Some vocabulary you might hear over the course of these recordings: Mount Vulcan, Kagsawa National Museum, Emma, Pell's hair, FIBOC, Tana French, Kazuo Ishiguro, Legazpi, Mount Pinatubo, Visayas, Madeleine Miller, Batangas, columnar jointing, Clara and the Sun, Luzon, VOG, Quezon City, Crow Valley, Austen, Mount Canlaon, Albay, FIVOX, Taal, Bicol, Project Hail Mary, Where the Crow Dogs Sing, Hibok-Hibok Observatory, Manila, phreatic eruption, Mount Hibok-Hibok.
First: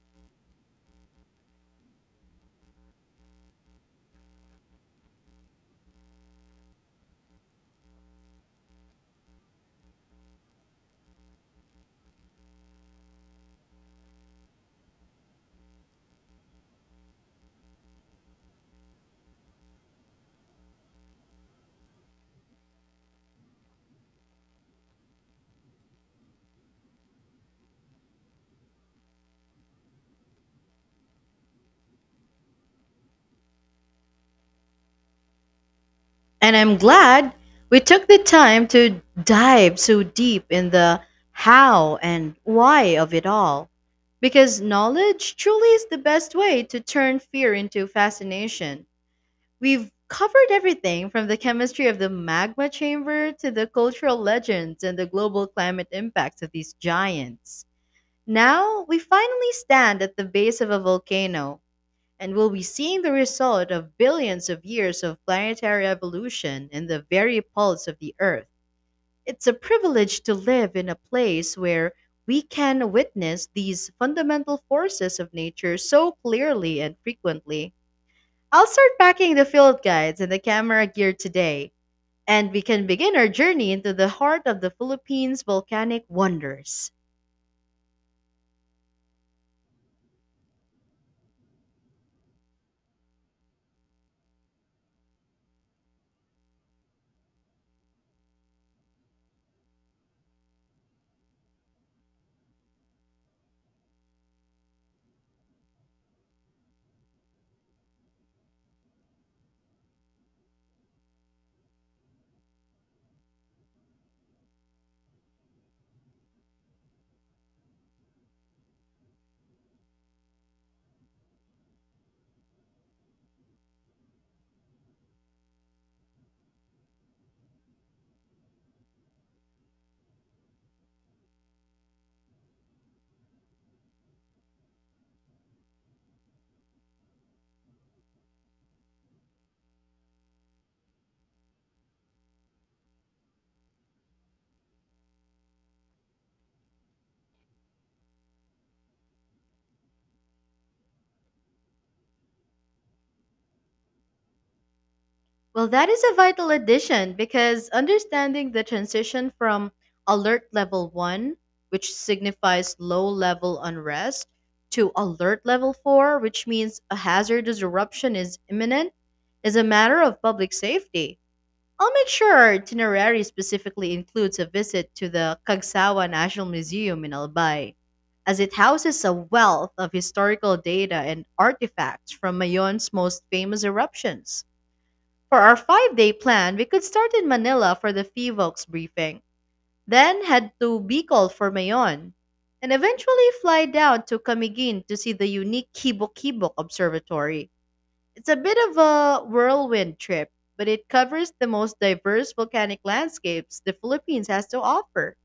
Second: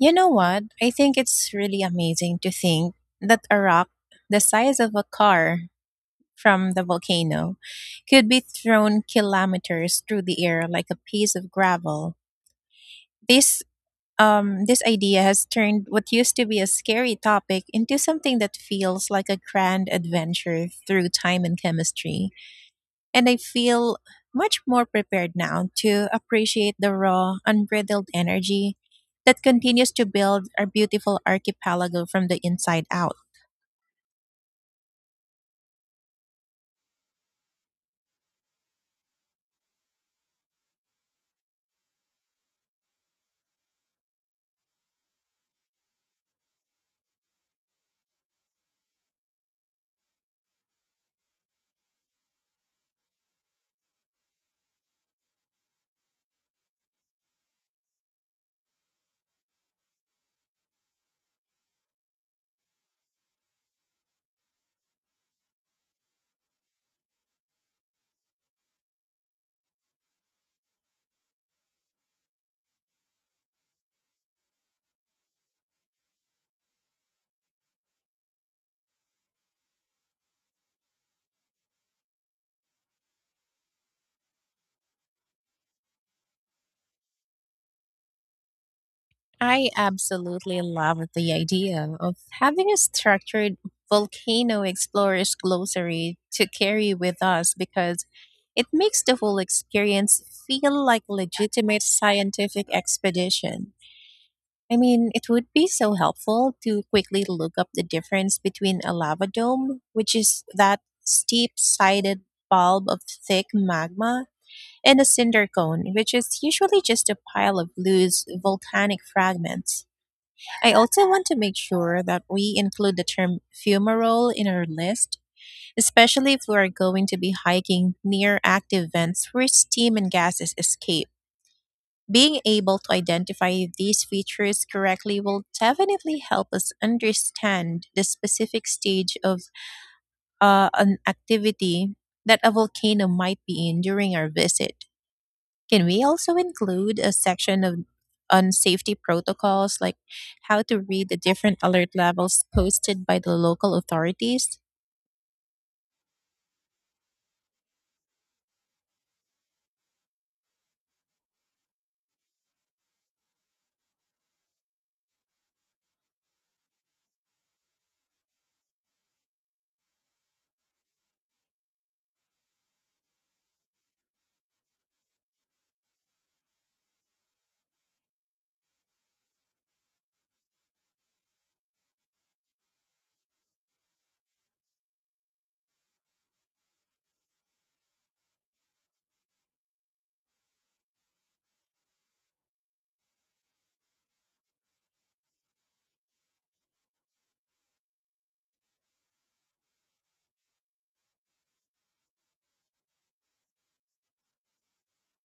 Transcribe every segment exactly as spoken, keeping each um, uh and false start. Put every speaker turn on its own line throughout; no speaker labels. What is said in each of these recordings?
You know what? I think it's really amazing to think that a rock the size of a car from the volcano could be thrown kilometers through the air like a piece of gravel. This um, this idea has turned what used to be a scary topic into something that feels like a grand adventure through time and chemistry. And I feel much more prepared now to appreciate the raw, unbridled energy that continues to build our beautiful archipelago from the inside out.
And I'm glad we took the time to dive so deep in the how and why of it all. Because knowledge truly is the best way to turn fear into fascination. We've covered everything from the chemistry of the magma chamber to the cultural legends and the global climate impacts of these giants. Now we finally stand at the base of a volcano, and we'll be seeing the result of billions of years of planetary evolution in the very pulse of the Earth. It's a privilege to live in a place where we can witness these fundamental forces of nature so clearly and frequently. I'll start packing the field guides and the camera gear today, and we can begin our journey into the heart of the Philippines' volcanic wonders.
I absolutely love the idea of having a structured Volcano Explorer's Glossary to carry with us because it makes the whole experience feel like a legitimate scientific expedition. I mean, it would be so helpful to quickly look up the difference between a lava dome, which is that steep sided bulb of thick magma, and a cinder cone, which is usually just a pile of loose volcanic fragments. I also want to make sure that we include the term fumarole in our list, especially if we are going to be hiking near active vents where steam and gases escape. Being able to identify these features correctly will definitely help us understand the specific stage of uh, an activity that a volcano might be in during our visit. Can we also include a section of on safety protocols like how to read the different alert levels posted by the local authorities?
Well, that is a vital addition because understanding the transition from alert level one, which signifies low level unrest, to alert level four, which means a hazardous eruption is imminent, is a matter of public safety. I'll make sure our itinerary specifically includes a visit to the Kagsawa National Museum in Albay, as it houses a wealth of historical data and artifacts from Mayon's most famous eruptions. For our five day plan, we could start in Manila for the F I V O X briefing, then head to Bicol for Mayon, and eventually fly down to Camiguin to see the unique Kibok-Kibok Observatory. It's a bit of a whirlwind trip, but it covers the most diverse volcanic landscapes the Philippines has to offer.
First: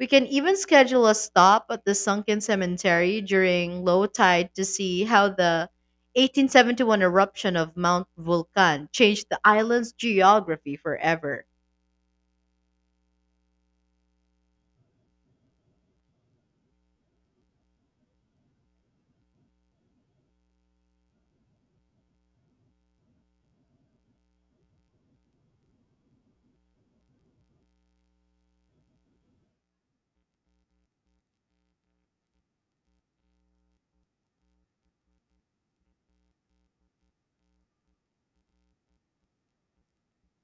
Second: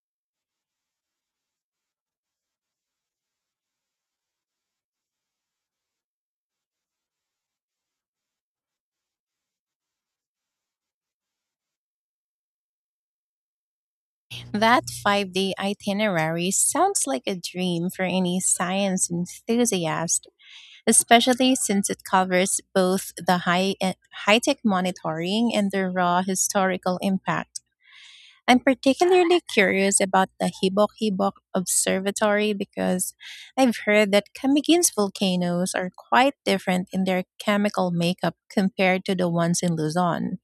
We can even schedule a stop at the sunken cemetery during low tide to see how the eighteen seventy-one eruption of Mount Vulcan changed the island's geography forever.
That five day itinerary sounds like a dream for any science enthusiast, especially since it covers both the high high tech monitoring and the raw historical impact. I'm particularly curious about the Hibok Hibok Observatory because I've heard that Kamigin's volcanoes are quite different in their chemical makeup compared to the ones in Luzon.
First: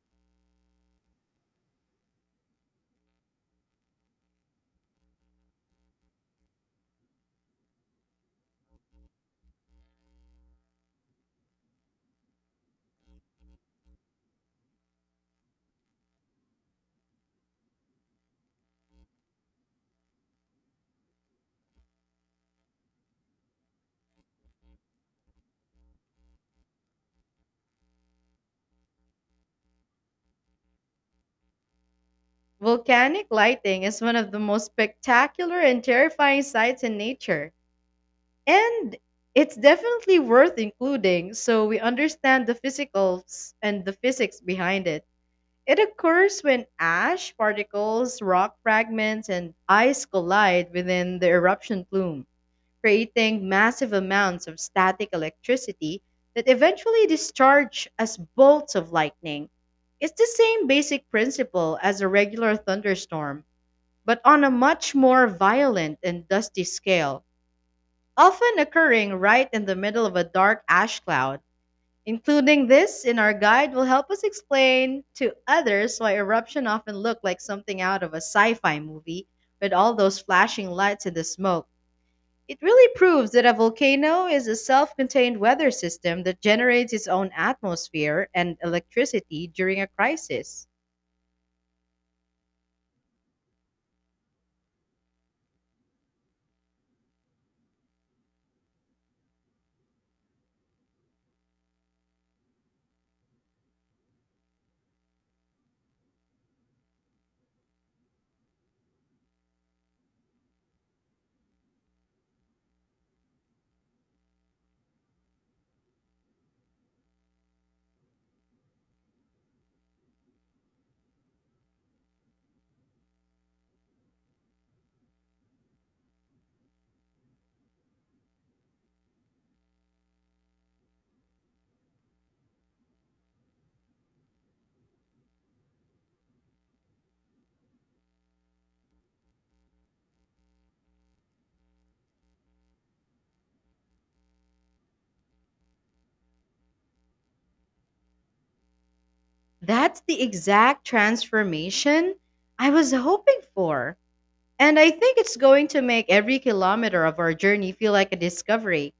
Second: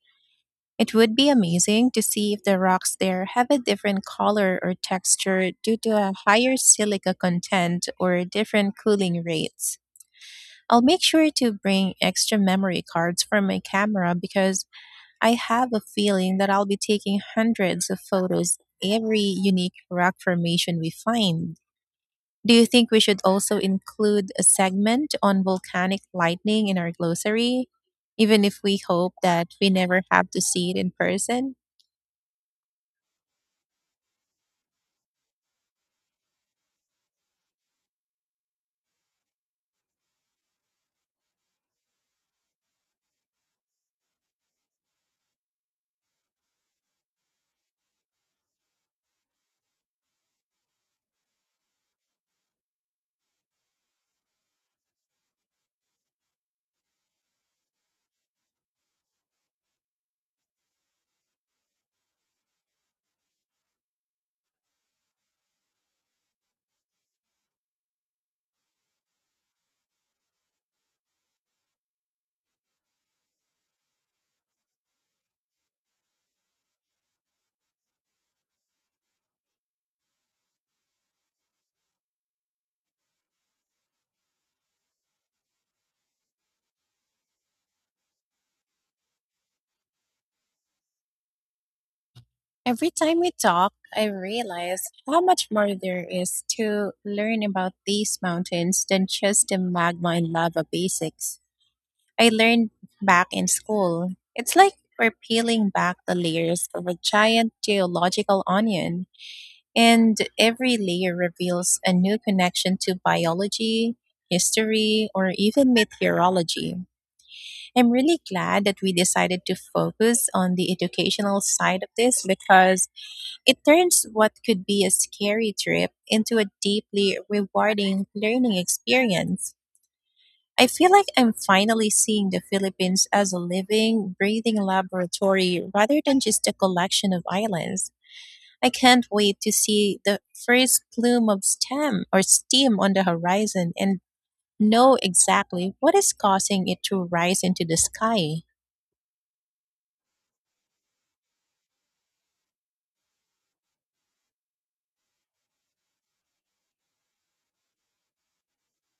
It would be amazing to see if the rocks there have a different color or texture due to a higher silica content or different cooling rates. I'll make sure to bring extra memory cards for my camera because I have a feeling that I'll be taking hundreds of photos every unique rock formation we find. Do you think we should also include a segment on volcanic lightning in our glossary, even if we hope that we never have to see it in person?
Volcanic lighting is one of the most spectacular and terrifying sights in nature, and it's definitely worth including so we understand the physicals and the physics behind it. It occurs when ash particles, rock fragments, and ice collide within the eruption plume, creating massive amounts of static electricity that eventually discharge as bolts of lightning. It's the same basic principle as a regular thunderstorm, but on a much more violent and dusty scale, often occurring right in the middle of a dark ash cloud. Including this in our guide will help us explain to others why eruption often look like something out of a sci-fi movie with all those flashing lights and the smoke. It really proves that a volcano is a self-contained weather system that generates its own atmosphere and electricity during a crisis.
Every time we talk, I realize how much more there is to learn about these mountains than just the magma and lava basics I learned back in school. It's like we're peeling back the layers of a giant geological onion, and every layer reveals a new connection to biology, history, or even meteorology. I'm really glad that we decided to focus on the educational side of this because it turns what could be a scary trip into a deeply rewarding learning experience. I feel like I'm finally seeing the Philippines as a living, breathing laboratory rather than just a collection of islands. I can't wait to see the first plume of stem or steam on the horizon and know exactly what is causing it to rise into the sky.
That's the exact transformation I was hoping for. And I think it's going to make every kilometer of our journey feel like a discovery.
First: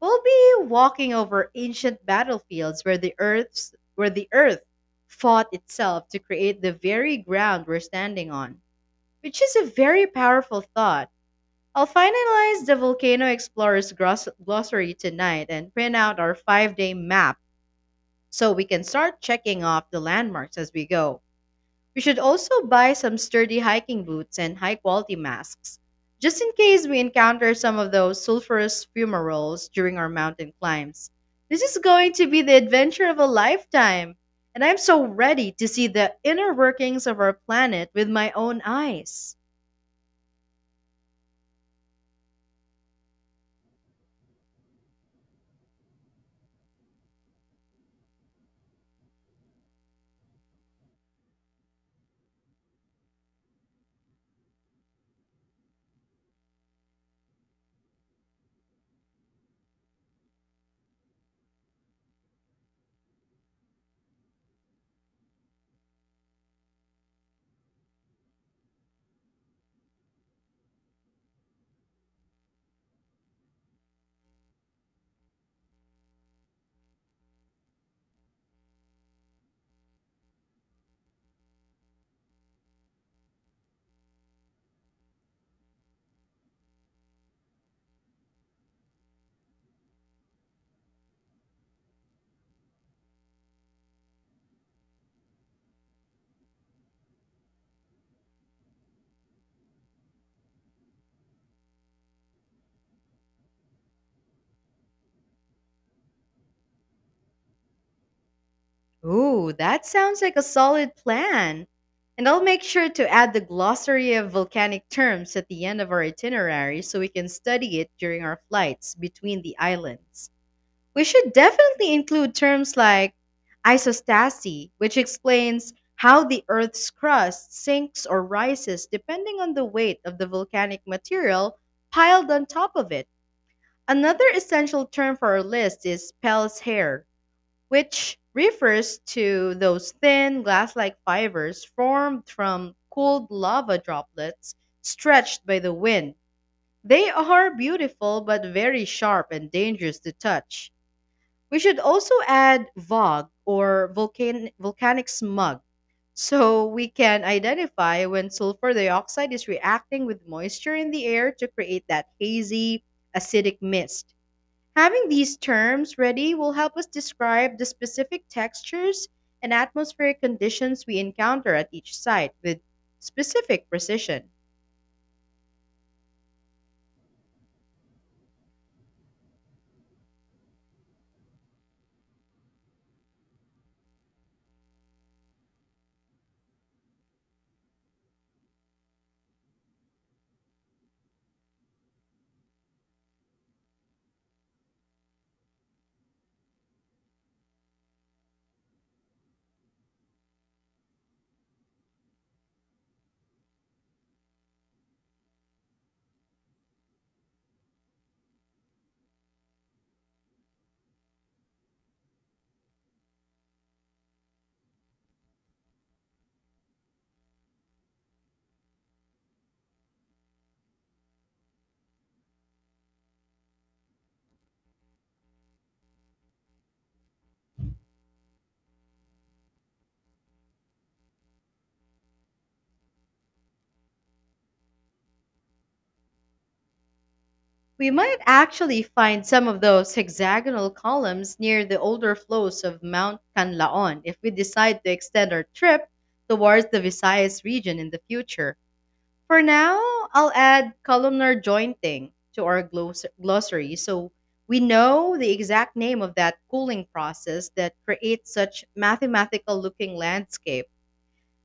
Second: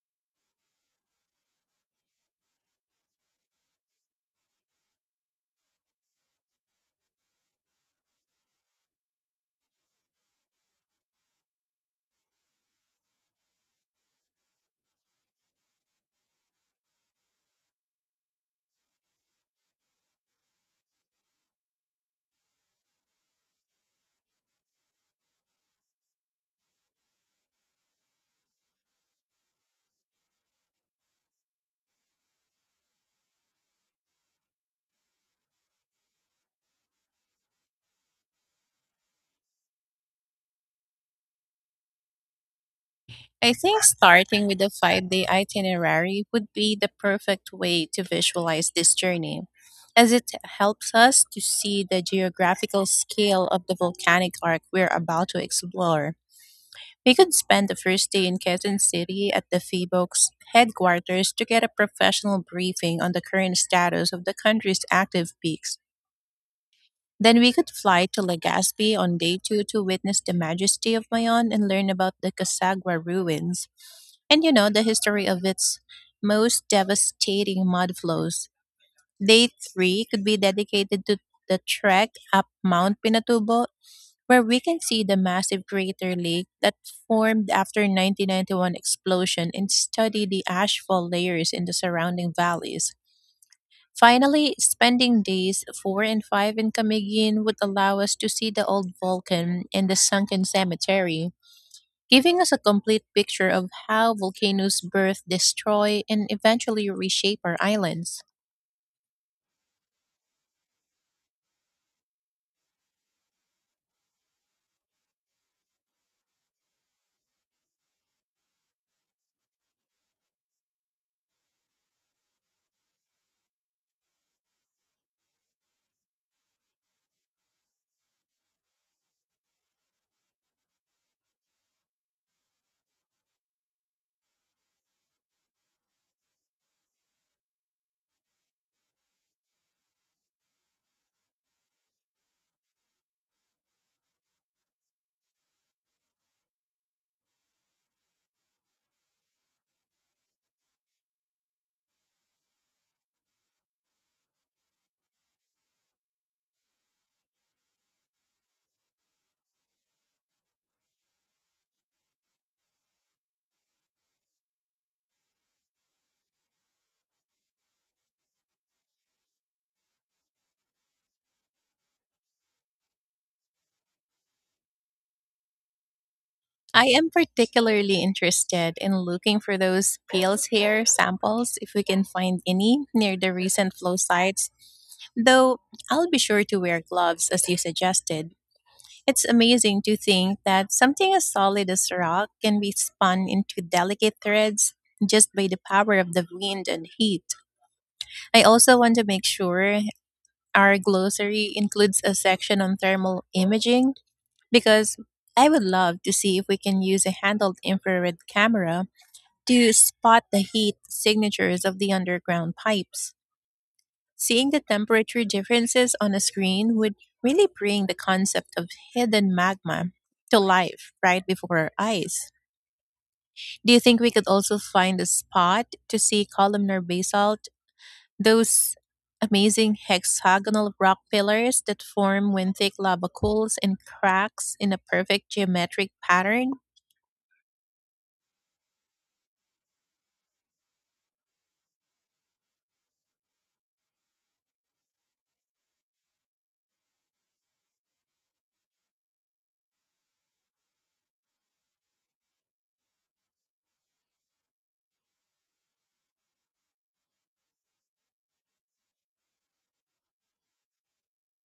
We'll be walking over ancient battlefields where the earth's where the earth fought itself to create the very ground we're standing on, which is a very powerful thought. I'll finalize the Volcano Explorer's gross- glossary tonight and print out our five-day map so we can start checking off the landmarks as we go. We should also buy some sturdy hiking boots and high quality masks, just in case we encounter some of those sulfurous fumaroles during our mountain climbs. This is going to be the adventure of a lifetime, and I'm so ready to see the inner workings of our planet with my own eyes.
I think starting with a five day itinerary would be the perfect way to visualize this journey, as it helps us to see the geographical scale of the volcanic arc we're about to explore. We could spend the first day in Quezon City at the F I B O C's headquarters to get a professional briefing on the current status of the country's active peaks. Then we could fly to Legazpi on day two to witness the majesty of Mayon and learn about the Casagua ruins and, you know, the history of its most devastating mudflows. Day three could be dedicated to the trek up Mount Pinatubo, where we can see the massive crater lake that formed after nineteen ninety-one explosion and study the ashfall layers in the surrounding valleys. Finally, spending days four and five in Camiguin would allow us to see the old volcan and the sunken cemetery, giving us a complete picture of how volcanoes birth, destroy, and eventually reshape our islands.
Ooh, that sounds like a solid plan. And I'll make sure to add the glossary of volcanic terms at the end of our itinerary so we can study it during our flights between the islands. We should definitely include terms like isostasy, which explains how the Earth's crust sinks or rises depending on the weight of the volcanic material piled on top of it. Another essential term for our list is Pell's hair, which refers to those thin, glass like fibers formed from cooled lava droplets stretched by the wind. They are beautiful but very sharp and dangerous to touch. We should also add VOG or volcan- volcanic smog so we can identify when sulfur dioxide is reacting with moisture in the air to create that hazy, acidic mist. Having these terms ready will help us describe the specific textures and atmospheric conditions we encounter at each site with specific precision.
I am particularly interested in looking for those pale hair samples if we can find any near the recent flow sites, though I'll be sure to wear gloves as you suggested. It's amazing to think that something as solid as rock can be spun into delicate threads just by the power of the wind and heat. I also want to make sure our glossary includes a section on thermal imaging because I would love to see if we can use a handheld infrared camera to spot the heat signatures of the underground pipes. Seeing the temperature differences on a screen would really bring the concept of hidden magma to life right before our eyes. Do you think we could also find a spot to see columnar basalt, those amazing hexagonal rock pillars that form when thick lava cools and cracks in a perfect geometric pattern?
We might actually find some of those hexagonal columns near the older flows of Mount Canlaon if we decide to extend our trip towards the Visayas region in the future. For now, I'll add columnar jointing to our glos- glossary so we know the exact name of that cooling process that creates such mathematical looking landscape.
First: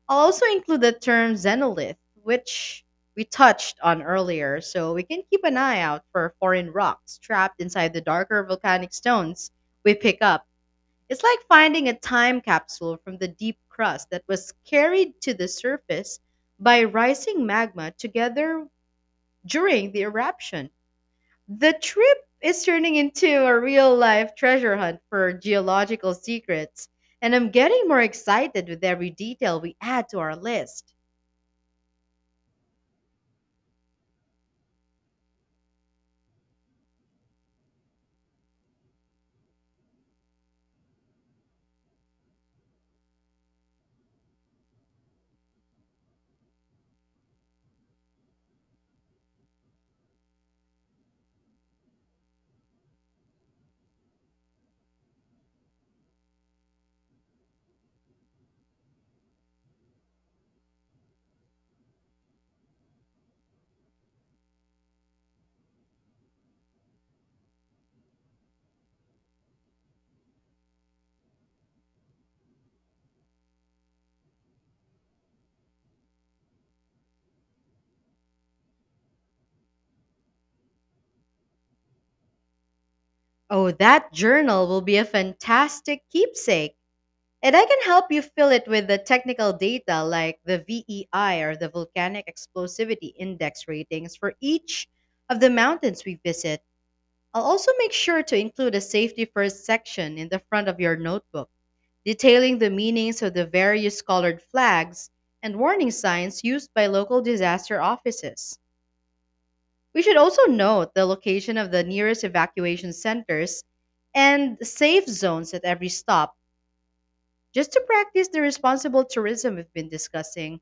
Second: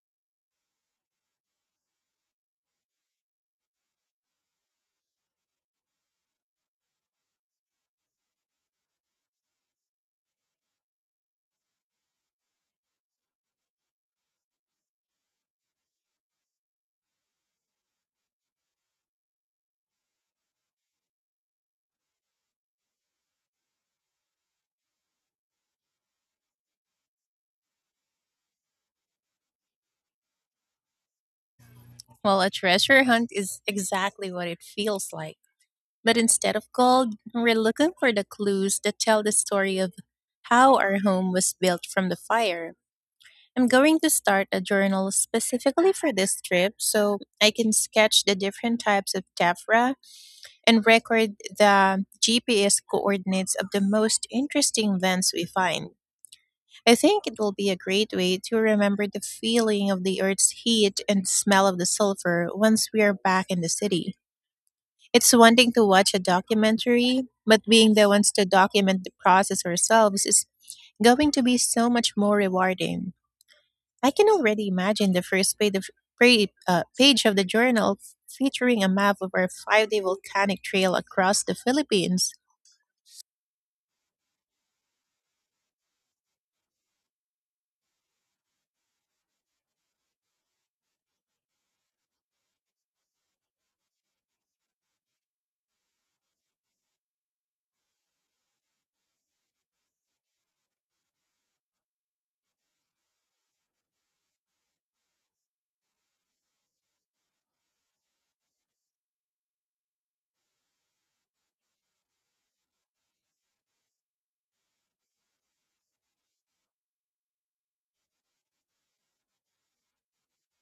I'll also include the term xenolith, which we touched on earlier, so we can keep an eye out for foreign rocks trapped inside the darker volcanic stones we pick up. It's like finding a time capsule from the deep crust that was carried to the surface by rising magma together during the eruption. The trip is turning into a real life treasure hunt for geological secrets, and I'm getting more excited with every detail we add to our list.
Well, a treasure hunt is exactly what it feels like. But instead of gold, we're looking for the clues that tell the story of how our home was built from the fire. I'm going to start a journal specifically for this trip so I can sketch the different types of tephra and record the G P S coordinates of the most interesting vents we find. I think it will be a great way to remember the feeling of the earth's heat and smell of the sulfur once we are back in the city. It's one thing to watch a documentary, but being the ones to document the process ourselves is going to be so much more rewarding. I can already imagine the first page of, pra- uh, page of the journal featuring a map of our five day volcanic trail across the Philippines,
Oh, that journal will be a fantastic keepsake. And I can help you fill it with the technical data like the V E I or the Volcanic Explosivity Index ratings for each of the mountains we visit. I'll also make sure to include a safety first section in the front of your notebook, detailing the meanings of the various colored flags and warning signs used by local disaster offices. We should also note the location of the nearest evacuation centers and safe zones at every stop, just to practice the responsible tourism we've been discussing.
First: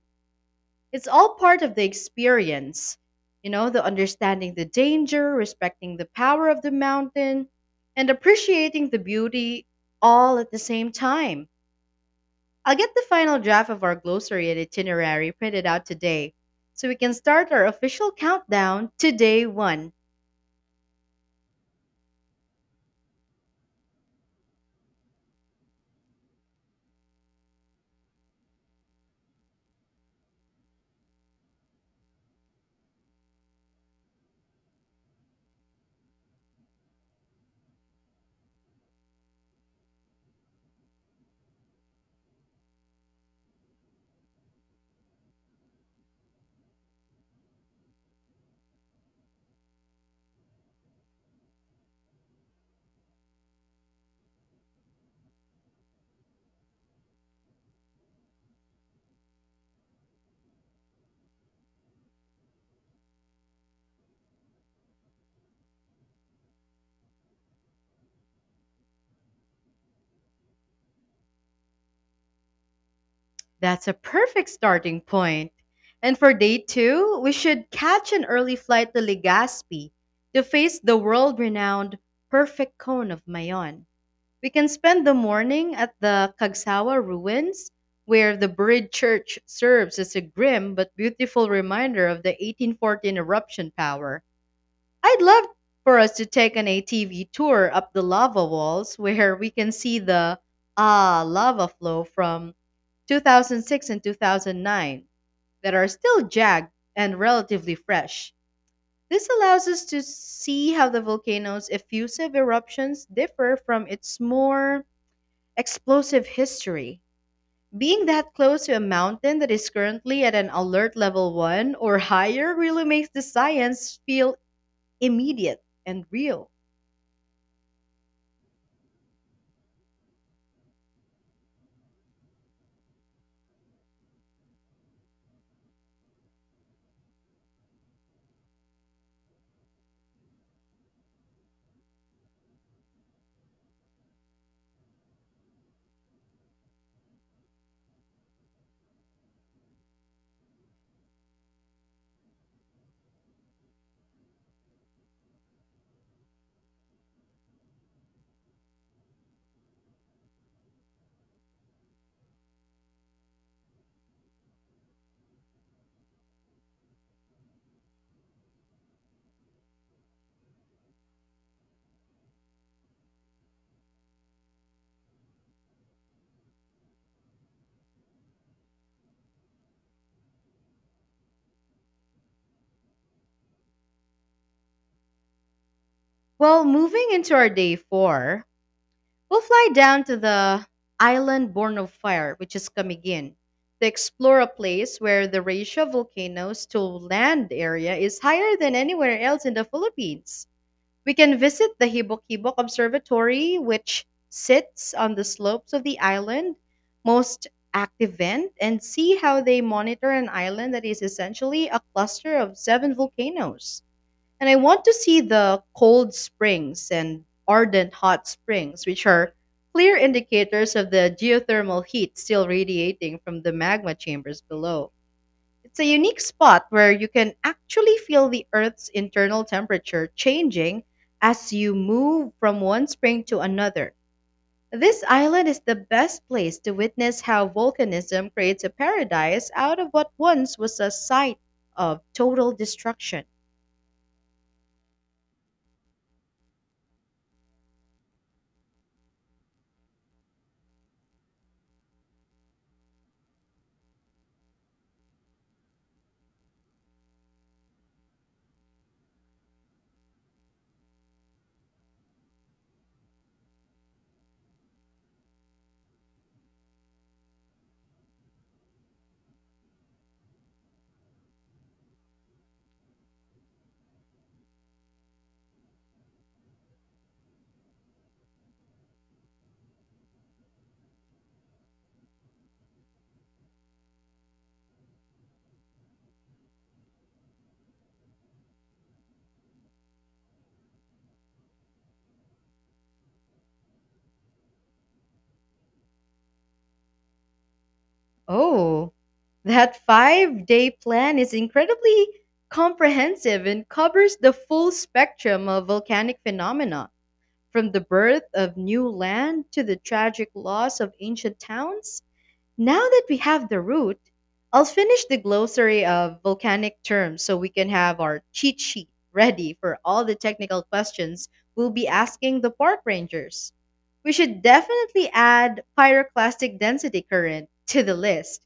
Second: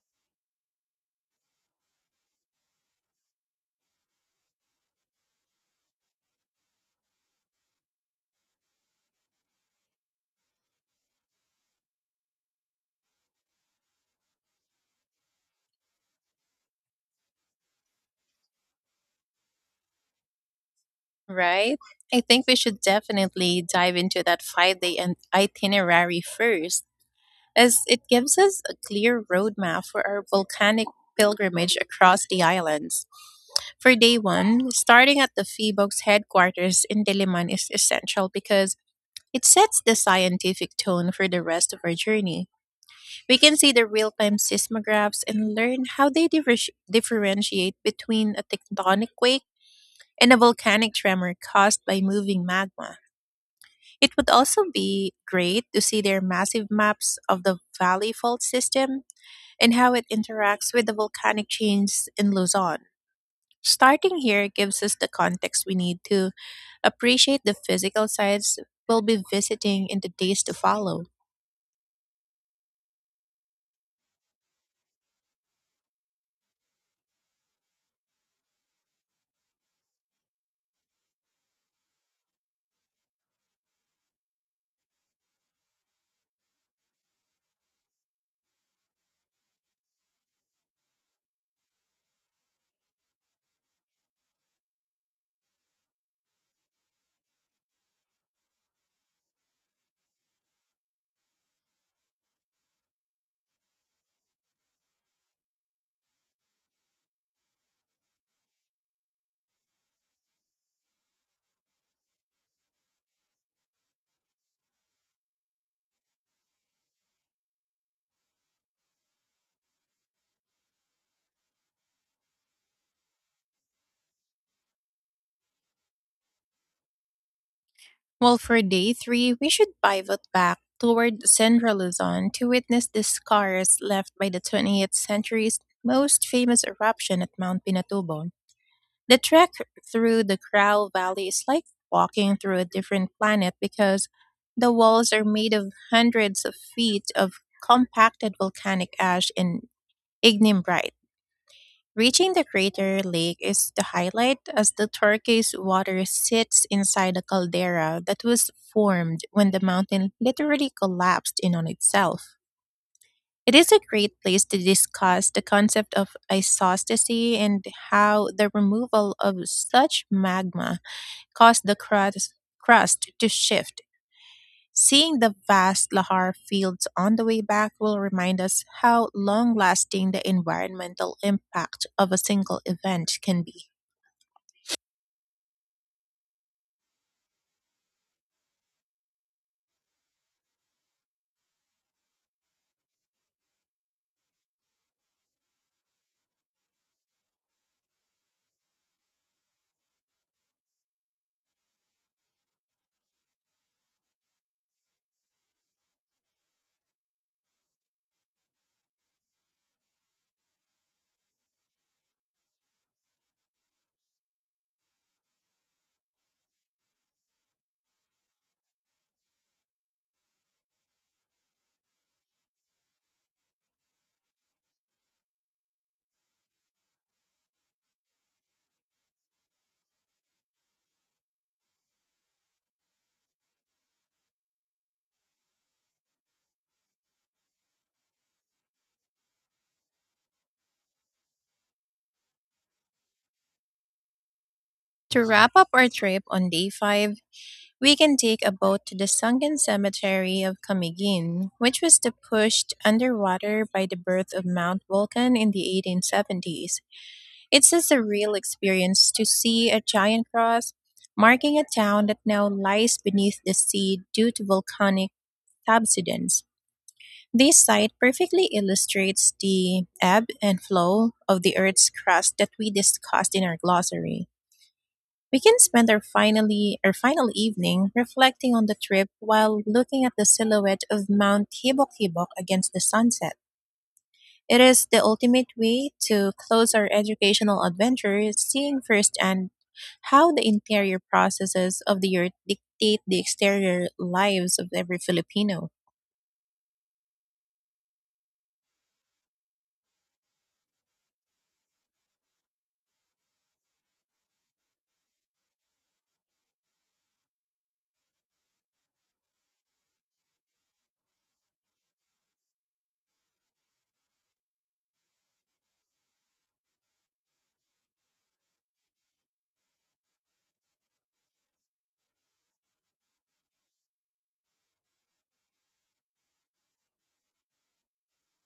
It's all part of the experience. You know, the understanding the danger, respecting the power of the mountain, and appreciating the beauty all at the same time. I'll get the final draft of our glossary and itinerary printed out today so we can start our official countdown to day one.
right? I think we should definitely dive into that five day and itinerary first, as it gives us a clear roadmap for our volcanic pilgrimage across the islands. For day one, starting at the PHIBOX headquarters in Diliman is essential because it sets the scientific tone for the rest of our journey. We can see the real time seismographs and learn how they differ- differentiate between a tectonic quake and a volcanic tremor caused by moving magma. It would also be great to see their massive maps of the valley fault system and how it interacts with the volcanic chains in Luzon. Starting here gives us the context we need to appreciate the physical sites we'll be visiting in the days to follow.
That's a perfect starting point. And for day two, we should catch an early flight to Legazpi to face the world renowned Perfect Cone of Mayon. We can spend the morning at the Kagsawa ruins, where the buried church serves as a grim but beautiful reminder of the eighteen fourteen eruption power. I'd love for us to take an A T V tour up the lava walls where we can see the ah lava flow from two thousand six and two thousand nine that are still jagged and relatively fresh. This allows us to see how the volcano's effusive eruptions differ from its more explosive history. Being that close to a mountain that is currently at an alert level one or higher really makes the science feel immediate and real.
Well, for day three, we should pivot back toward central Luzon to witness the scars left by the twentieth century's most famous eruption at Mount Pinatubo. The trek through the Crow Valley is like walking through a different planet because the walls are made of hundreds of feet of compacted volcanic ash and ignimbrite. Reaching the crater lake is the highlight as the turquoise water sits inside a caldera that was formed when the mountain literally collapsed in on itself. It is a great place to discuss the concept of isostasy and how the removal of such magma caused the crust, crust to shift. Seeing the vast lahar fields on the way back will remind us how long lasting the environmental impact of a single event can be.
Well, moving into our day four, we'll fly down to the island born of fire, which is Camiguin, to explore a place where the ratio of volcanoes to land area is higher than anywhere else in the Philippines. We can visit the Hibok-Hibok Observatory, which sits on the slopes of the island, most active vent, and see how they monitor an island that is essentially a cluster of seven volcanoes. And I want to see the cold springs and ardent hot springs, which are clear indicators of the geothermal heat still radiating from the magma chambers below. It's a unique spot where you can actually feel the Earth's internal temperature changing as you move from one spring to another. This island is the best place to witness how volcanism creates a paradise out of what once was a site of total destruction.
To wrap up our trip on day five, we can take a boat to the sunken cemetery of Camiguin, which was the pushed underwater by the birth of Mount Vulcan in the eighteen seventies. It's a surreal experience to see a giant cross marking a town that now lies beneath the sea due to volcanic subsidence. This site perfectly illustrates the ebb and flow of the Earth's crust that we discussed in our glossary. We can spend our finally our final evening reflecting on the trip while looking at the silhouette of Mount Hibok-Hibok against the sunset. It is the ultimate way to close our educational adventure, seeing firsthand how the interior processes of the earth dictate the exterior lives of every Filipino.
Oh, that five day plan is incredibly comprehensive and covers the full spectrum of volcanic phenomena, from the birth of new land to the tragic loss of ancient towns. Now that we have the root, I'll finish the glossary of volcanic terms so we can have our cheat sheet ready for all the technical questions we'll be asking the park rangers. We should definitely add pyroclastic density current to the list,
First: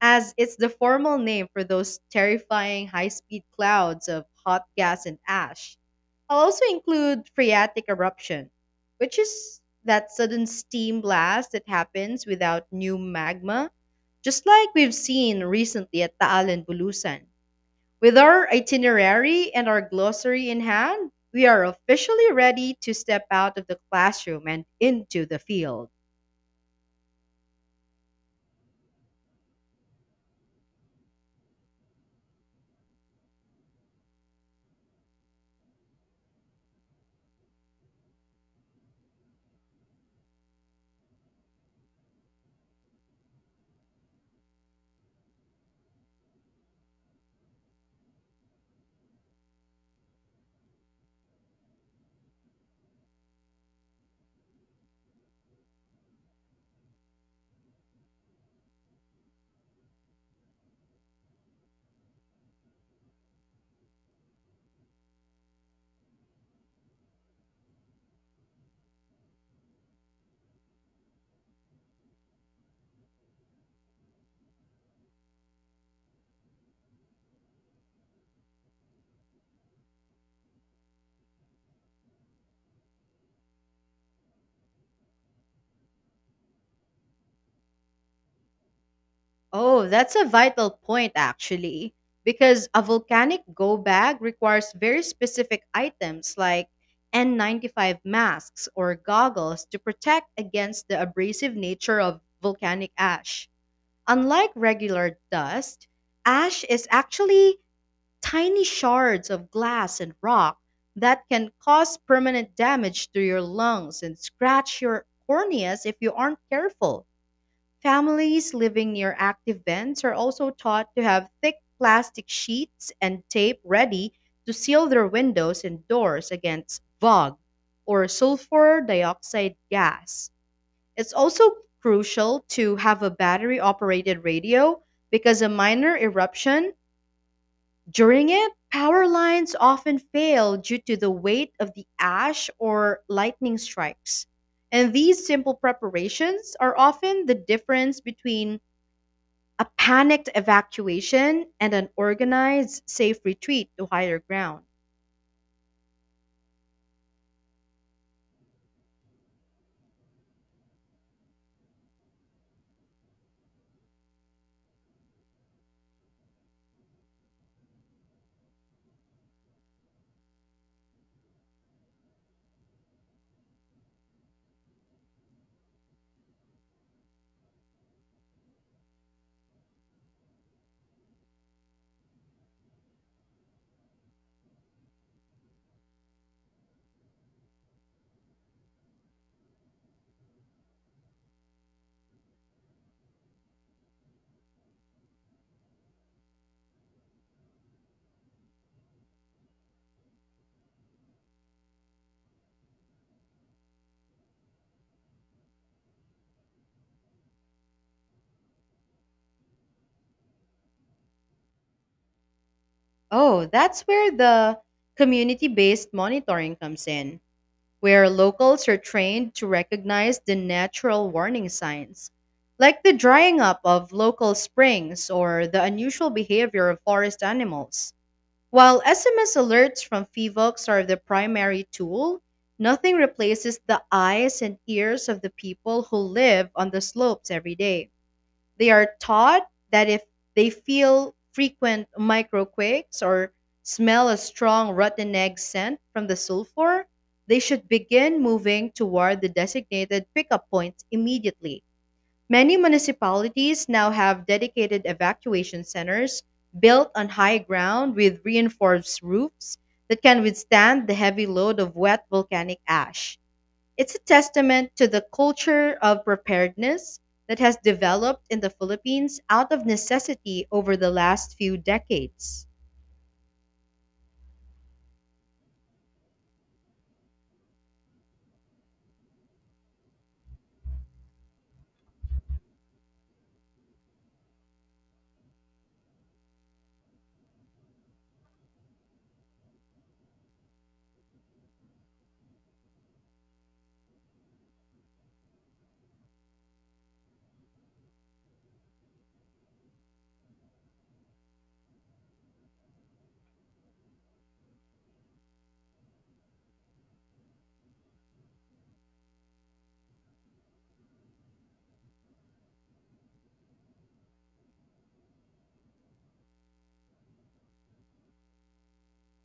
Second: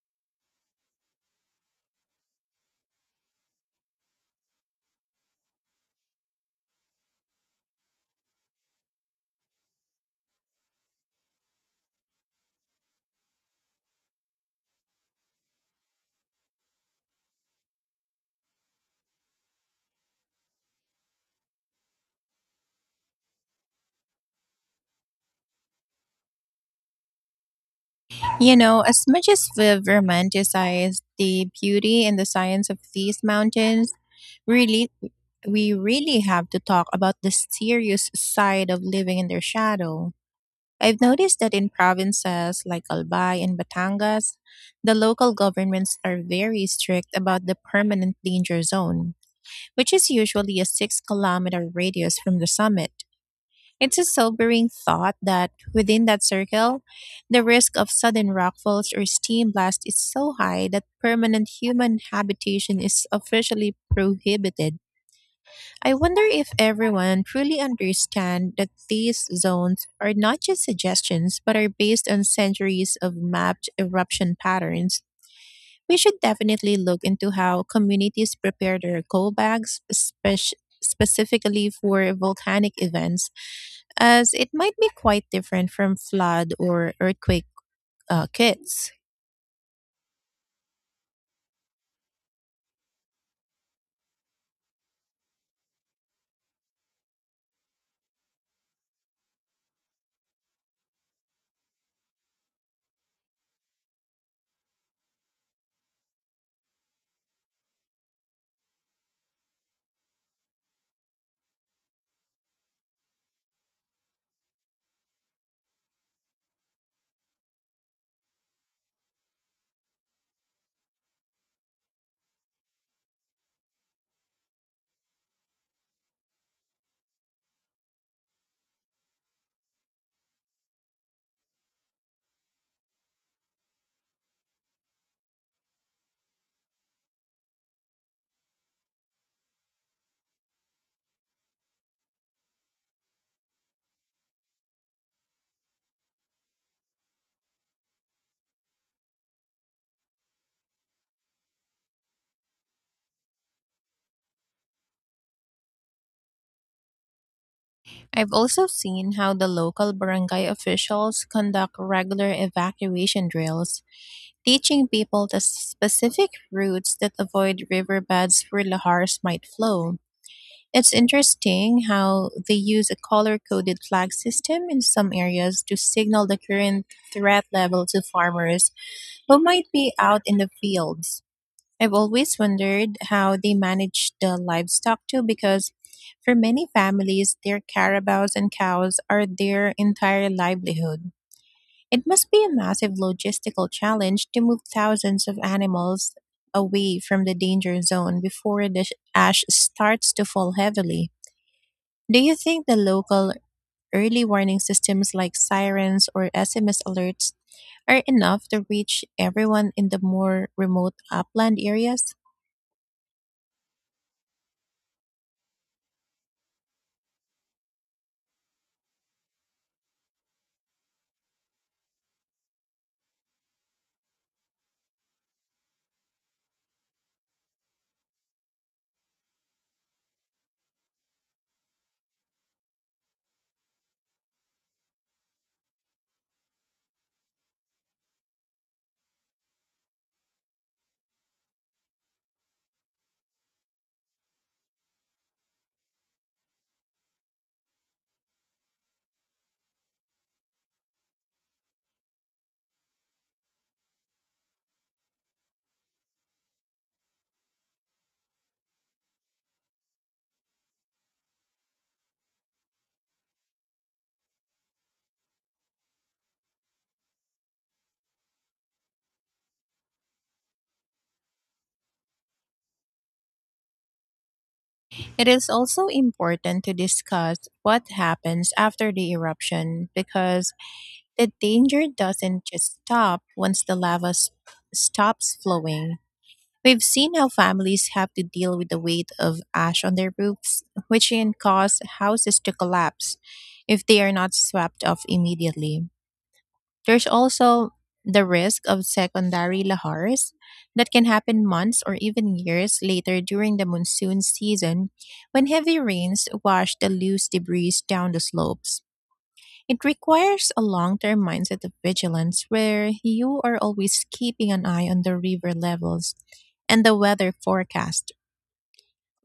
as it's the formal name for those terrifying high speed clouds of hot gas and ash. I'll also include phreatic eruption, which is that sudden steam blast that happens without new magma, just like we've seen recently at Taal and Bulusan. With our itinerary and our glossary in hand, we are officially ready to step out of the classroom and into the field.
You know, as much as we've romanticized the beauty and the science of these mountains, really, we really have to talk about the serious side of living in their shadow. I've noticed that in provinces like Albay and Batangas, the local governments are very strict about the permanent danger zone, which is usually a six kilometer radius from the summit. It's a sobering thought that within that circle, the risk of sudden rockfalls or steam blast is so high that permanent human habitation is officially prohibited. I wonder if everyone truly understands that these zones are not just suggestions but are based on centuries of mapped eruption patterns. We should definitely look into how communities prepare their coal bags, spec- specifically for volcanic events, as it might be quite different from flood or earthquake uh, kits.
Oh, that's a vital point, actually, because a volcanic go bag requires very specific items like N ninety-five masks or goggles to protect against the abrasive nature of volcanic ash. Unlike regular dust, ash is actually tiny shards of glass and rock that can cause permanent damage to your lungs and scratch your corneas if you aren't careful. Families living near active vents are also taught to have thick plastic sheets and tape ready to seal their windows and doors against VOG or sulfur dioxide gas. It's also crucial to have a battery operated radio because a minor eruption during it, power lines often fail due to the weight of the ash or lightning strikes. And these simple preparations are often the difference between a panicked evacuation and an organized, safe retreat to higher ground.
I've also seen how the local barangay officials conduct regular evacuation drills, teaching people the specific routes that avoid riverbeds where lahars might flow. It's interesting how they use a color coded flag system in some areas to signal the current threat level to farmers who might be out in the fields. I've always wondered how they manage the livestock too, because for many families, their carabaos and cows are their entire livelihood. It must be a massive logistical challenge to move thousands of animals away from the danger zone before the ash starts to fall heavily. Do you think the local early warning systems like sirens or S M S alerts are enough to reach everyone in the more remote upland areas?
Oh, that's where the community based monitoring comes in, where locals are trained to recognize the natural warning signs, like the drying up of local springs or the unusual behavior of forest animals. While S M S alerts from F I V O X are the primary tool, nothing replaces the eyes and ears of the people who live on the slopes every day. They are taught that if they feel frequent microquakes or smell a strong rotten egg scent from the sulfur, they should begin moving toward the designated pickup points immediately. Many municipalities now have dedicated evacuation centers built on high ground with reinforced roofs that can withstand the heavy load of wet volcanic ash. It's a testament to the culture of preparedness that has developed in the Philippines out of necessity over the last few decades.
It is also important to discuss what happens after the eruption, because the danger doesn't just stop once the lava s- stops flowing. We've seen how families have to deal with the weight of ash on their roofs, which can cause houses to collapse if they are not swept off immediately. There's also the risk of secondary lahars that can happen months or even years later during the monsoon season, when heavy rains wash the loose debris down the slopes. It requires a long term mindset of vigilance, where you are always keeping an eye on the river levels and the weather forecast.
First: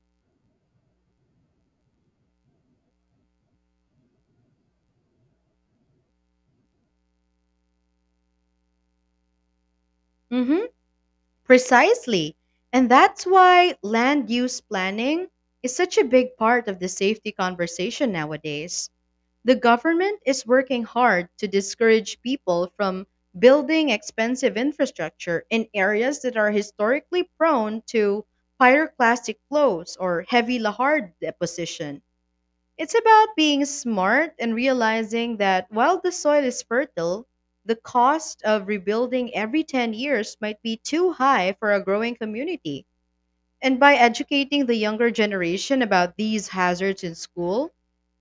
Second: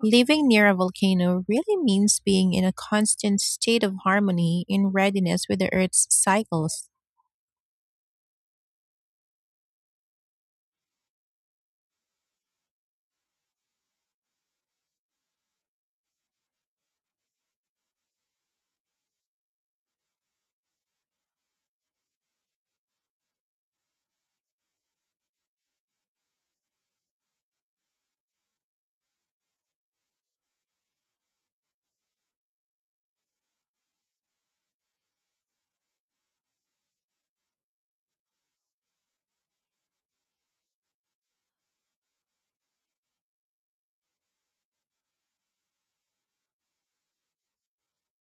Living near a volcano really means being in a constant state of harmony in readiness with the Earth's cycles.
hmm Precisely. And that's why land use planning is such a big part of the safety conversation nowadays. The government is working hard to discourage people from building expensive infrastructure in areas that are historically prone to pyroclastic flows or heavy lahar deposition. It's about being smart and realizing that while the soil is fertile, the cost of rebuilding every ten years might be too high for a growing community. And by educating the younger generation about these hazards in school,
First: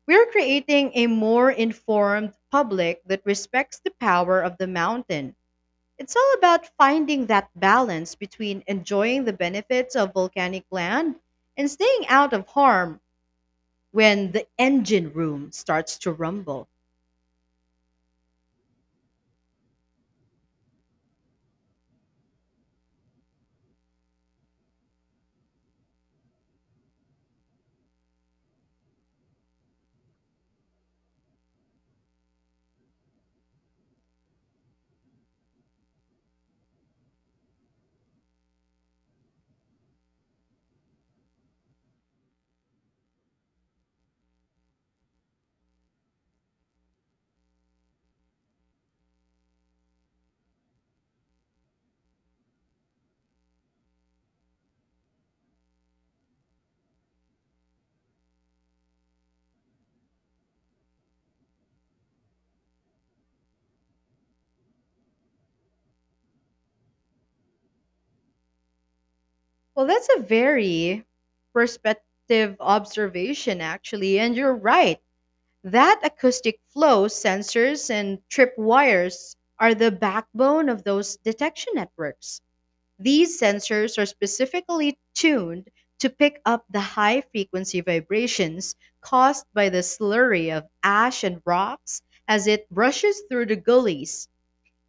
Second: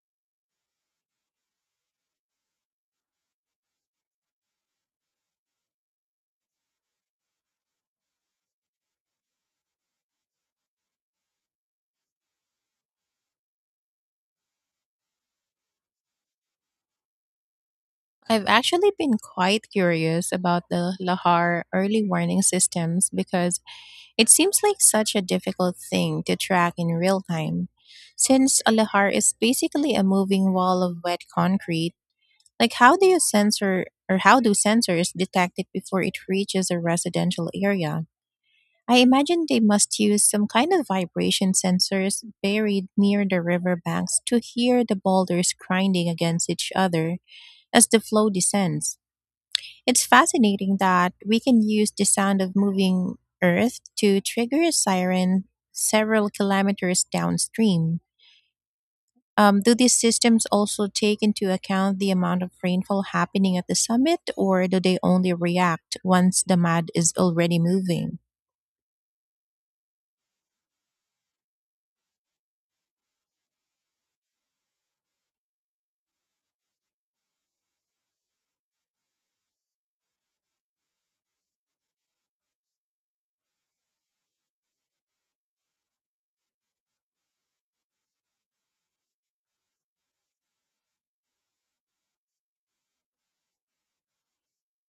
we're creating a more informed public that respects the power of the mountain. It's all about finding that balance between enjoying the benefits of volcanic land and staying out of harm when the engine room starts to rumble.
I've actually been quite curious about the Lahar early warning systems, because it seems like such a difficult thing to track in real time. Since a Lahar is basically a moving wall of wet concrete, like, how do you sensor, or how do sensors detect it before it reaches a residential area? I imagine they must use some kind of vibration sensors buried near the riverbanks to hear the boulders grinding against each other as the flow descends. It's fascinating that we can use the sound of moving earth to trigger a siren several kilometers downstream. Um, do these systems also take into account the amount of rainfall happening at the summit, or do they only react once the mud is already moving?
Well, that's a very perspective observation, actually. And you're right. That acoustic flow sensors and trip wires are the backbone of those detection networks. These sensors are specifically tuned to pick up the high frequency vibrations caused by the slurry of ash and rocks as it rushes through the gullies.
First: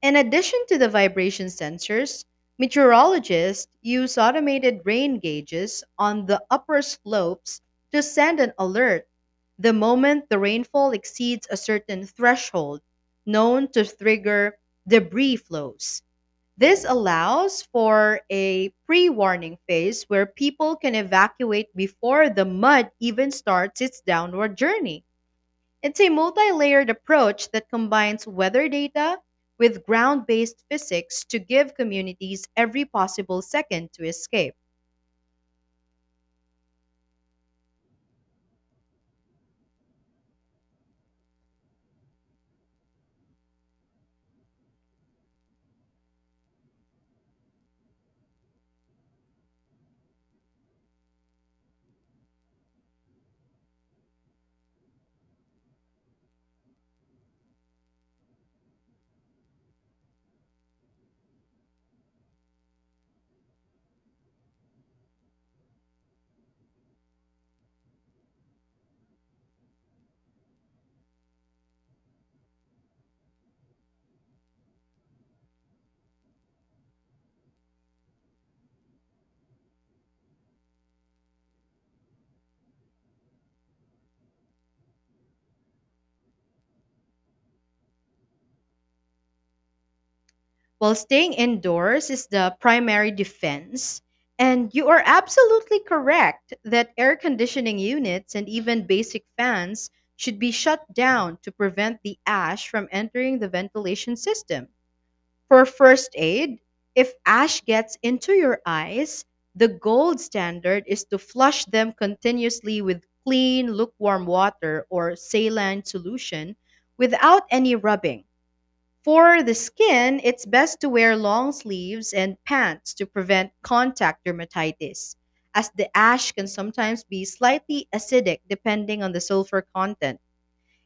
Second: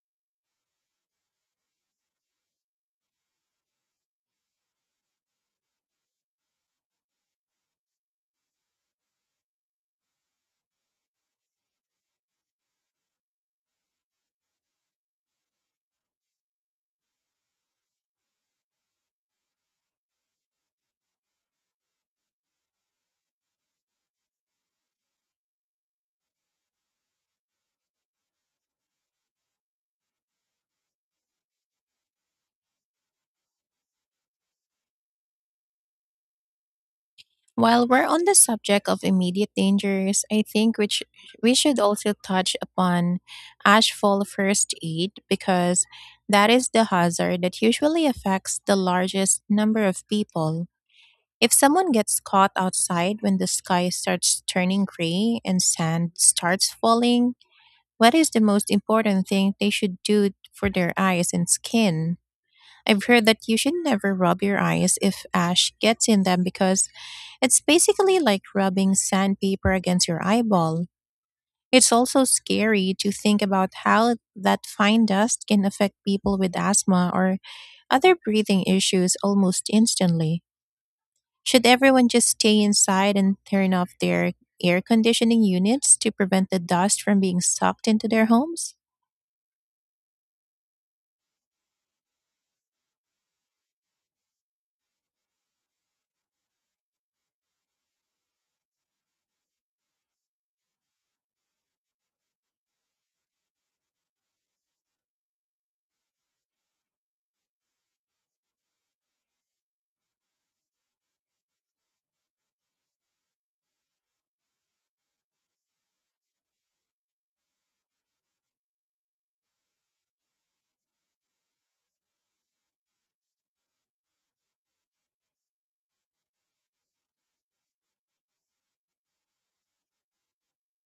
In addition to the vibration sensors, meteorologists use automated rain gauges on the upper slopes to send an alert the moment the rainfall exceeds a certain threshold known to trigger debris flows. This allows for a pre warning phase where people can evacuate before the mud even starts its downward journey. It's a multi layered approach that combines weather data with ground based physics to give communities every possible second to escape.
While we're on the subject of immediate dangers, I think we, sh- we should also touch upon ashfall first aid, because that is the hazard that usually affects the largest number of people. If someone gets caught outside when the sky starts turning gray and sand starts falling, what is the most important thing they should do for their eyes and skin? I've heard that you should never rub your eyes if ash gets in them, because it's basically like rubbing sandpaper against your eyeball. It's also scary to think about how that fine dust can affect people with asthma or other breathing issues almost instantly. Should everyone just stay inside and turn off their air conditioning units to prevent the dust from being sucked into their homes?
While staying indoors is the primary defense, and you are absolutely correct that air conditioning units and even basic fans should be shut down to prevent the ash from entering the ventilation system. For first aid, if ash gets into your eyes, the gold standard is to flush them continuously with clean, lukewarm water or saline solution without any rubbing. For the skin, it's best to wear long sleeves and pants to prevent contact dermatitis, as the ash can sometimes be slightly acidic depending on the sulfur content.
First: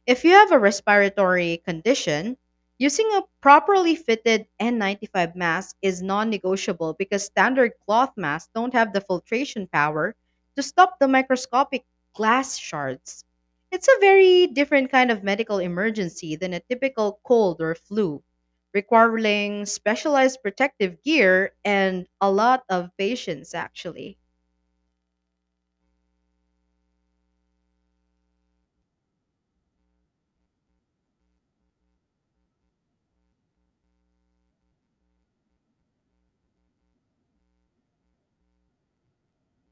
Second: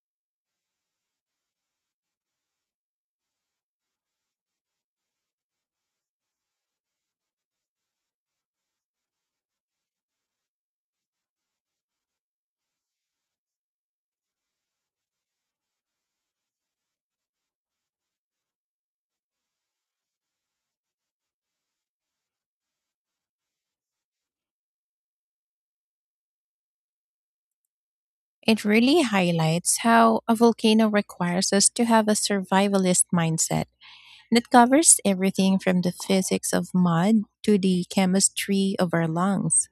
If you have a respiratory condition, using a properly fitted N ninety-five mask is non negotiable because standard cloth masks don't have the filtration power to stop the microscopic glass shards. It's a very different kind of medical emergency than a typical cold or flu, requiring specialized protective gear and a lot of patience, actually.
It really highlights how a volcano requires us to have a survivalist mindset. and It covers everything from the physics of mud to the chemistry of our lungs.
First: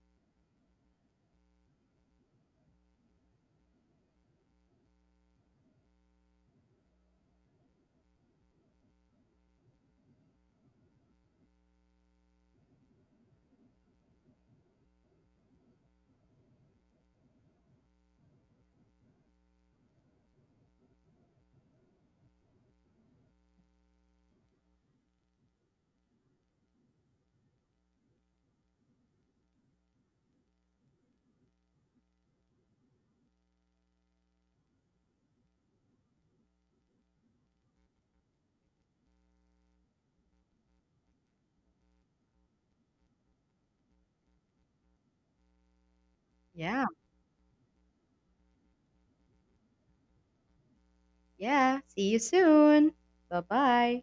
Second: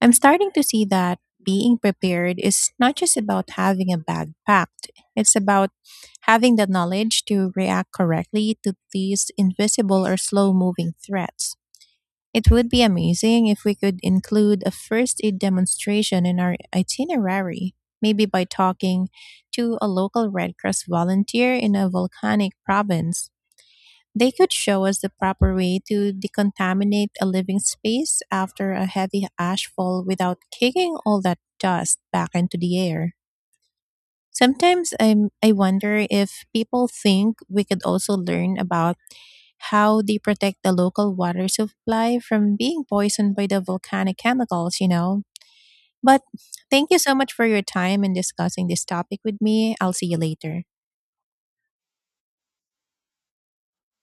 I'm starting to see that being prepared is not just about having a bag packed; it's about having the knowledge to react correctly to these invisible or slow moving threats. It would be amazing if we could include a first aid demonstration in our itinerary, maybe by talking to a local Red Cross volunteer in a volcanic province. They could show us the proper way to decontaminate a living space after a heavy ash fall without kicking all that dust back into the air. Sometimes I I wonder if people think we could also learn about how they protect the local water supply from being poisoned by the volcanic chemicals, you know. But
Yeah,
thank you so much for your time in discussing this topic with me. I'll see you later.
yeah. See you soon. Bye bye.